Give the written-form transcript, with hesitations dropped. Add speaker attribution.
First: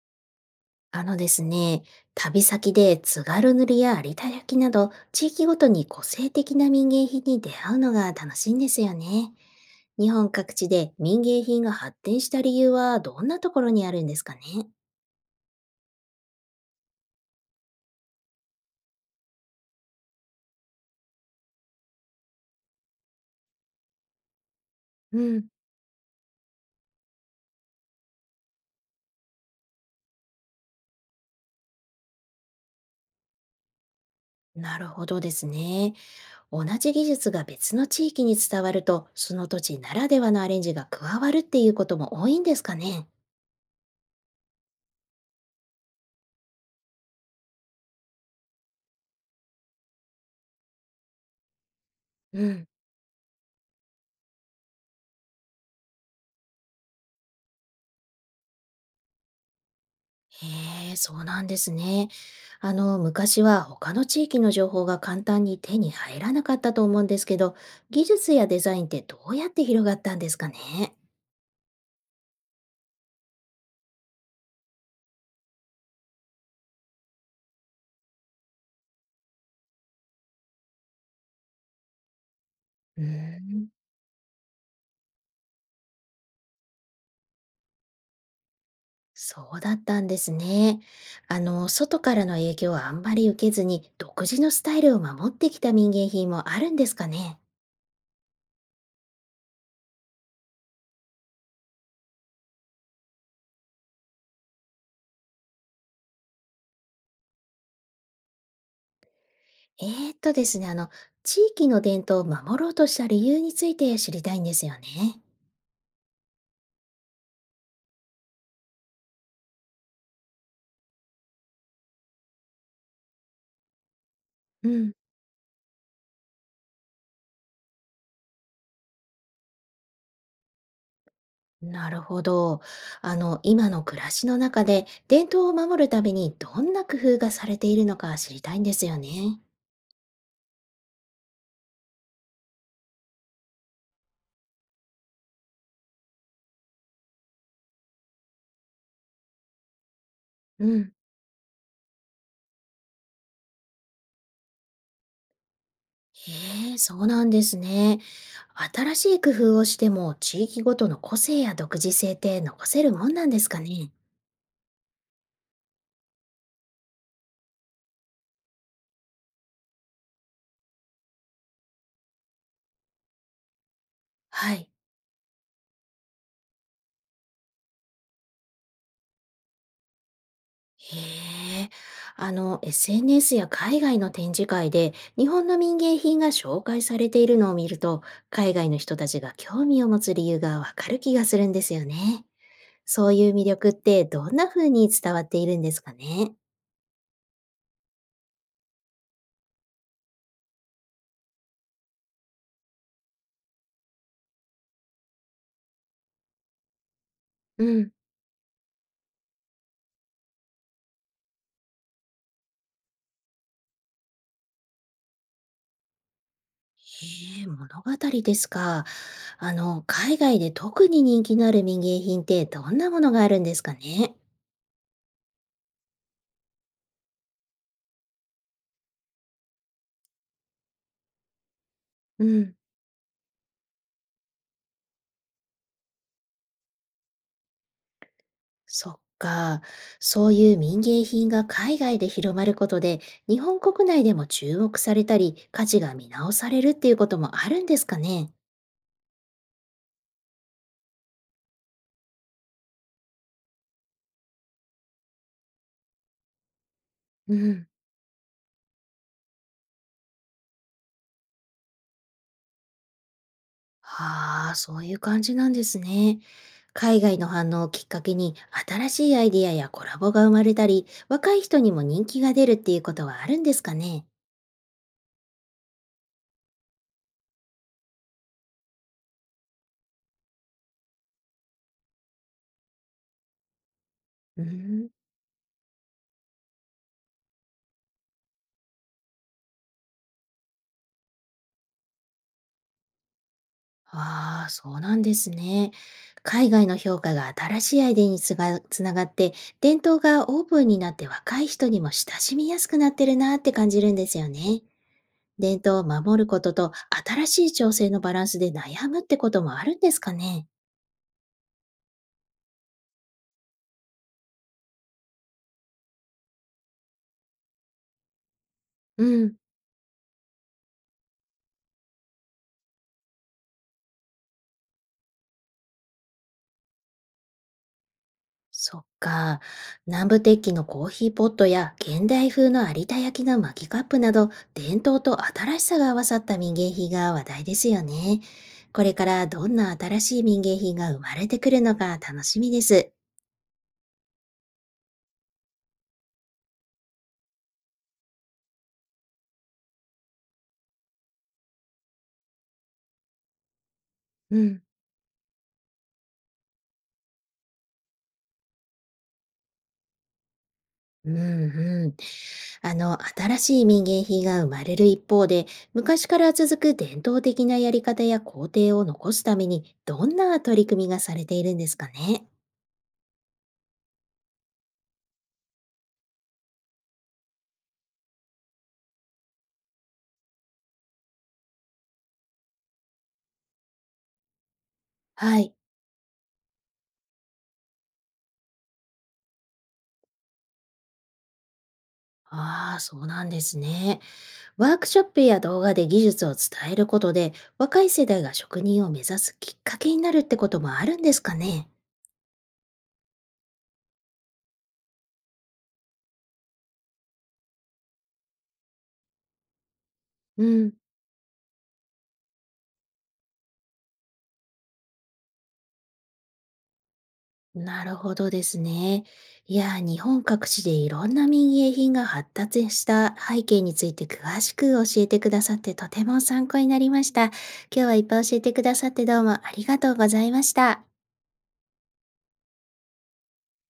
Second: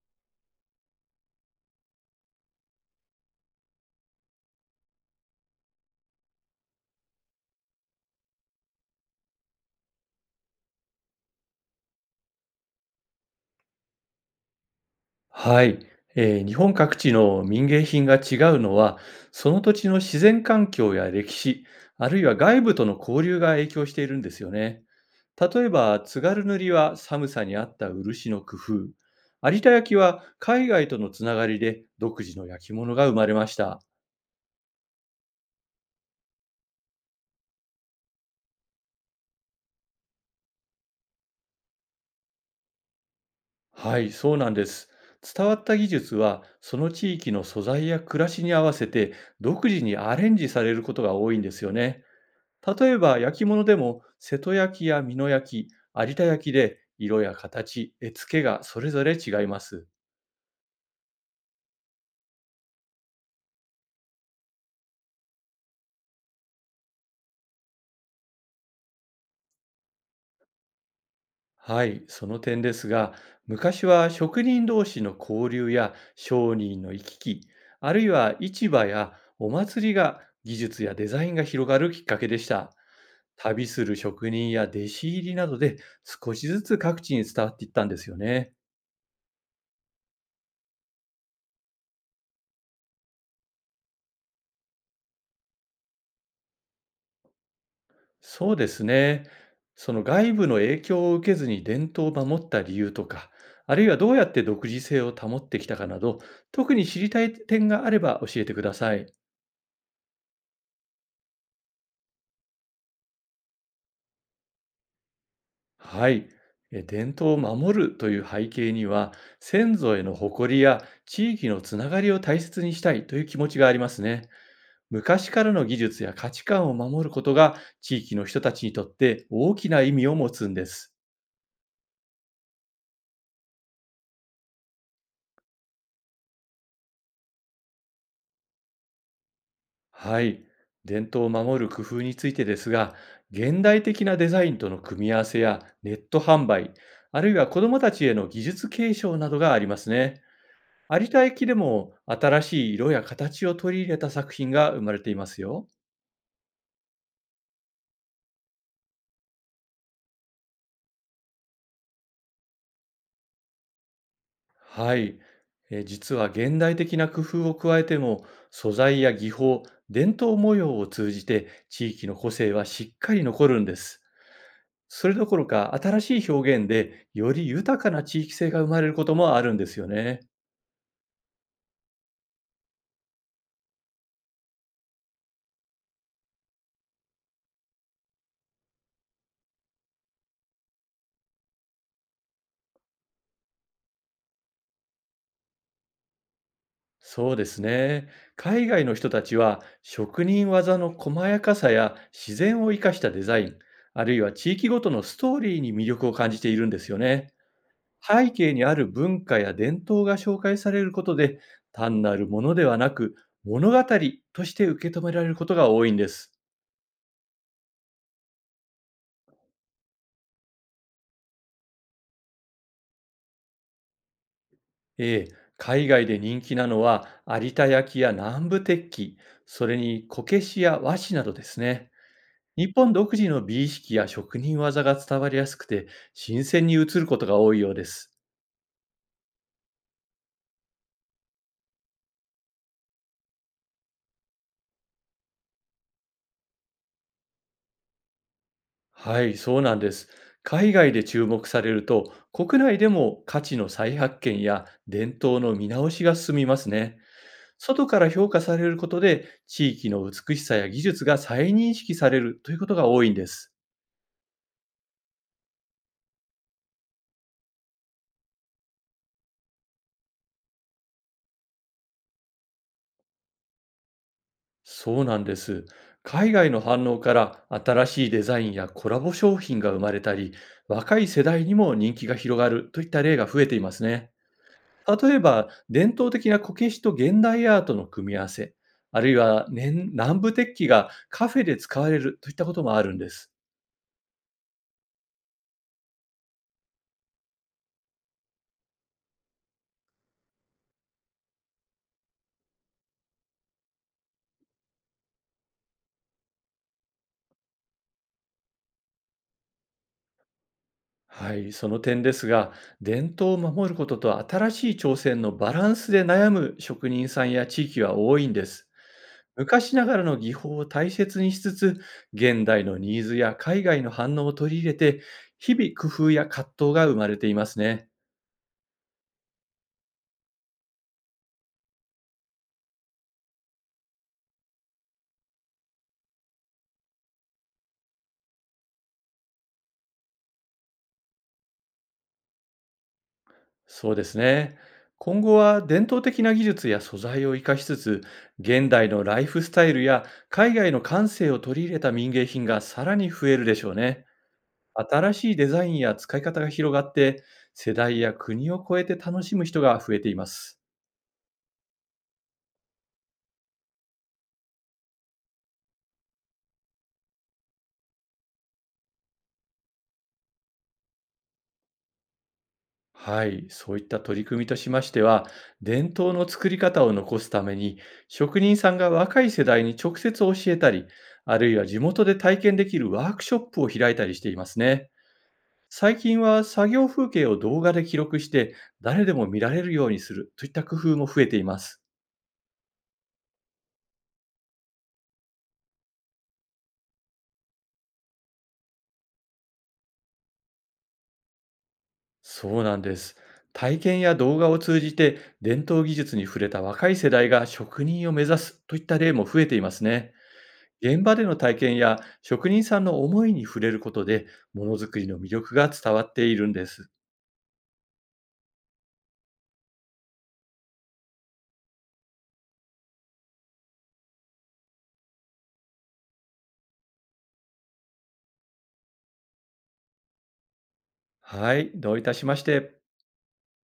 Speaker 1: あのですね、旅先で津軽塗や有田焼など地域ごとに個性的な民芸品に出会うのが楽しいんですよね。日本各地で民芸品が発展した理由はどんなところにあるんですかね。
Speaker 2: はい、日本各地の民芸品が違うのは、その土地の自然環境や歴史、あるいは外部との交流が影響しているんですよね。
Speaker 1: うん、
Speaker 2: 例えば、津軽塗は寒さに合った漆の工夫、有田焼は海外とのつながりで独自の焼き物が生まれました。
Speaker 1: なるほどですね。同じ技術が別の地域に伝わると、その土地ならではのアレンジが加わるっていうことも多いんですかね。
Speaker 2: はい、そうなんです。伝わった技術は、その地域の素材や暮らしに合わせて独自にアレンジされることが多いんですよね。
Speaker 1: うん。
Speaker 2: 例えば焼き物でも瀬戸焼きや美濃焼き、有田焼きで色や形、絵付けがそれぞれ違います。
Speaker 1: へえ、そうなんですね。あの、昔は他の地域の情報が簡単に手に入らなかったと思うんですけど、技術やデザインってどうやって広がったんですかね。
Speaker 2: はい、その点ですが、昔は職人同士の交流や商人の行き来、あるいは市場やお祭りが技術やデザインが広がるきっかけでした。
Speaker 1: うー
Speaker 2: 旅
Speaker 1: ん、
Speaker 2: する職人や弟子入りなどで少しずつ各地に伝わっていったんですよね。
Speaker 1: そうだったんですね。あの、外からの影響はあんまり受けずに、独自のスタイルを守ってきた民芸品もあるんですかね。
Speaker 2: そうですね。その外部の影響を受けずに伝統を守った理由とか、あるいはどうやって独自性を保ってきたかなど、特に知りたい点があれば教えてください。
Speaker 1: ですね、あの、地域の伝統を守ろうとした理由について知りたいんですよね。
Speaker 2: はい。伝統を守るという背景には、先祖への誇りや地域のつながりを大切にしたいという気持ちがありますね。
Speaker 1: うん。
Speaker 2: 昔からの技術や価値観を守ることが地域の人たちにとって大きな意味を持つんです。
Speaker 1: なるほど。あの、今の暮らしの中で伝統を守るためにどんな工夫がされているのか知りたいんですよね。
Speaker 2: はい。伝統を守る工夫についてですが、現代的なデザインとの組み合わせやネット販売、あるいは子どもたちへの技術継承などがありますね。
Speaker 1: うん。
Speaker 2: 有田駅でも新しい色や形を取り入れた作品が生まれていますよ。
Speaker 1: へえ、そうなんですね。新しい工夫をしても地域ごとの個性や独自性って残せるもんなんですかね。
Speaker 2: はい。実は現代的な工夫を加えても、素材や技法、伝統模様を通じて地域の個性はしっかり残るんです。
Speaker 1: はい。
Speaker 2: それどころか、新しい表現でより豊かな地域性が生まれることもあるんですよね。
Speaker 1: へえ。あの、SNS や海外の展示会で日本の民芸品が紹介されているのを見ると、海外の人たちが興味を持つ理由がわかる気がするんですよね。そういう魅力ってどんな風に伝わっているんですかね？
Speaker 2: そうですね。海外の人たちは、職人技の細やかさや自然を生かしたデザイン、あるいは地域ごとのストーリーに魅力を感じているんですよね。
Speaker 1: うん。
Speaker 2: 背景にある文化や伝統が紹介されることで、単なるものではなく、物語として受け止められることが多いんです。
Speaker 1: へえ、物語ですか。あの、海外で特に人気のある民芸品ってどんなものがあるんですかね？
Speaker 2: ええ、海外で人気なのは有田焼や南部鉄器、それにこけしや和紙などですね。
Speaker 1: うん。
Speaker 2: 日本独自の美意識や職人技が伝わりやすくて、新鮮に映ることが多いようです。
Speaker 1: そっか。そういう民芸品が海外で広まることで、日本国内でも注目されたり、価値が見直されるっていうこともあるんですかね？
Speaker 2: はい、そうなんです。海外で注目されると、国内でも価値の再発見や伝統の見直しが進みますね。
Speaker 1: うん。
Speaker 2: 外から評価されることで、地域の美しさや技術が再認識されるということが多いんです。
Speaker 1: はあ、そういう感じなんですね。海外の反応をきっかけに新しいアイディアやコラボが生まれたり、若い人にも人気が出るっていうことはあるんですかね。
Speaker 2: そうなんです。海外の反応から新しいデザインやコラボ商品が生まれたり、若い世代にも人気が広がるといった例が増えていますね。
Speaker 1: うん。
Speaker 2: 例えば、伝統的なこけしと現代アートの組み合わせ、あるいは年南部鉄器がカフェで使われるといったこともあるんです。
Speaker 1: ああ、そうなんですね。海外の評価が新しいアイデアにつがつながって、伝統がオープンになって若い人にも親しみやすくなってるなって感じるんですよね。伝統を守ることと新しい調整のバランスで悩むってこともあるんですかね。
Speaker 2: はい、その点ですが、伝統を守ることと新しい挑戦のバランスで悩む職人さんや地域は多いんです。
Speaker 1: うん。
Speaker 2: 昔ながらの技法を大切にしつつ、現代のニーズや海外の反応を取り入れて、日々工夫や葛藤が生まれていますね。
Speaker 1: そっか。南部鉄器のコーヒーポットや現代風の有田焼の巻きカップなど、伝統と新しさが合わさった民芸品が話題ですよね。これからどんな新しい民芸品が生まれてくるのか楽しみです。
Speaker 2: そうですね。今後は伝統的な技術や素材を生かしつつ、現代のライフスタイルや海外の感性を取り入れた民芸品がさらに増えるでしょうね。
Speaker 1: うん、
Speaker 2: 新しいデザインや使い方が広がって、世代や国を超えて楽しむ人が増えています。
Speaker 1: うんうん。あの、新しい民芸品が生まれる一方で、昔から続く伝統的なやり方や工程を残すために、どんな取り組みがされているんですかね。
Speaker 2: はい、そういった取り組みとしましては、伝統の作り方を残すために、職人さんが若い世代に直接教えたり、あるいは地元で体験できるワークショップを開いたりしていますね。
Speaker 1: はい。
Speaker 2: 最近は作業風景を動画で記録して、誰でも見られるようにするといった工夫も増えています。
Speaker 1: ああ、そうなんですね。ワークショップや動画で技術を伝えることで、若い世代が職人を目指すきっかけになるってこともあるんですかね。
Speaker 2: そうなんです。体験や動画を通じて伝統技術に触れた若い世代が職人を目指すといった例も増えていますね。
Speaker 1: うん、
Speaker 2: 現場での体験や職人さんの思いに触れることで、ものづくりの魅力が伝わっているんです。
Speaker 1: なるほどですね。いやー、日本各地でいろんな民芸品が発達した背景について詳しく教えてくださってとても参考になりました。今日はいっぱい教えてくださってどうもありがとうございました。
Speaker 2: はい、どういたしまして。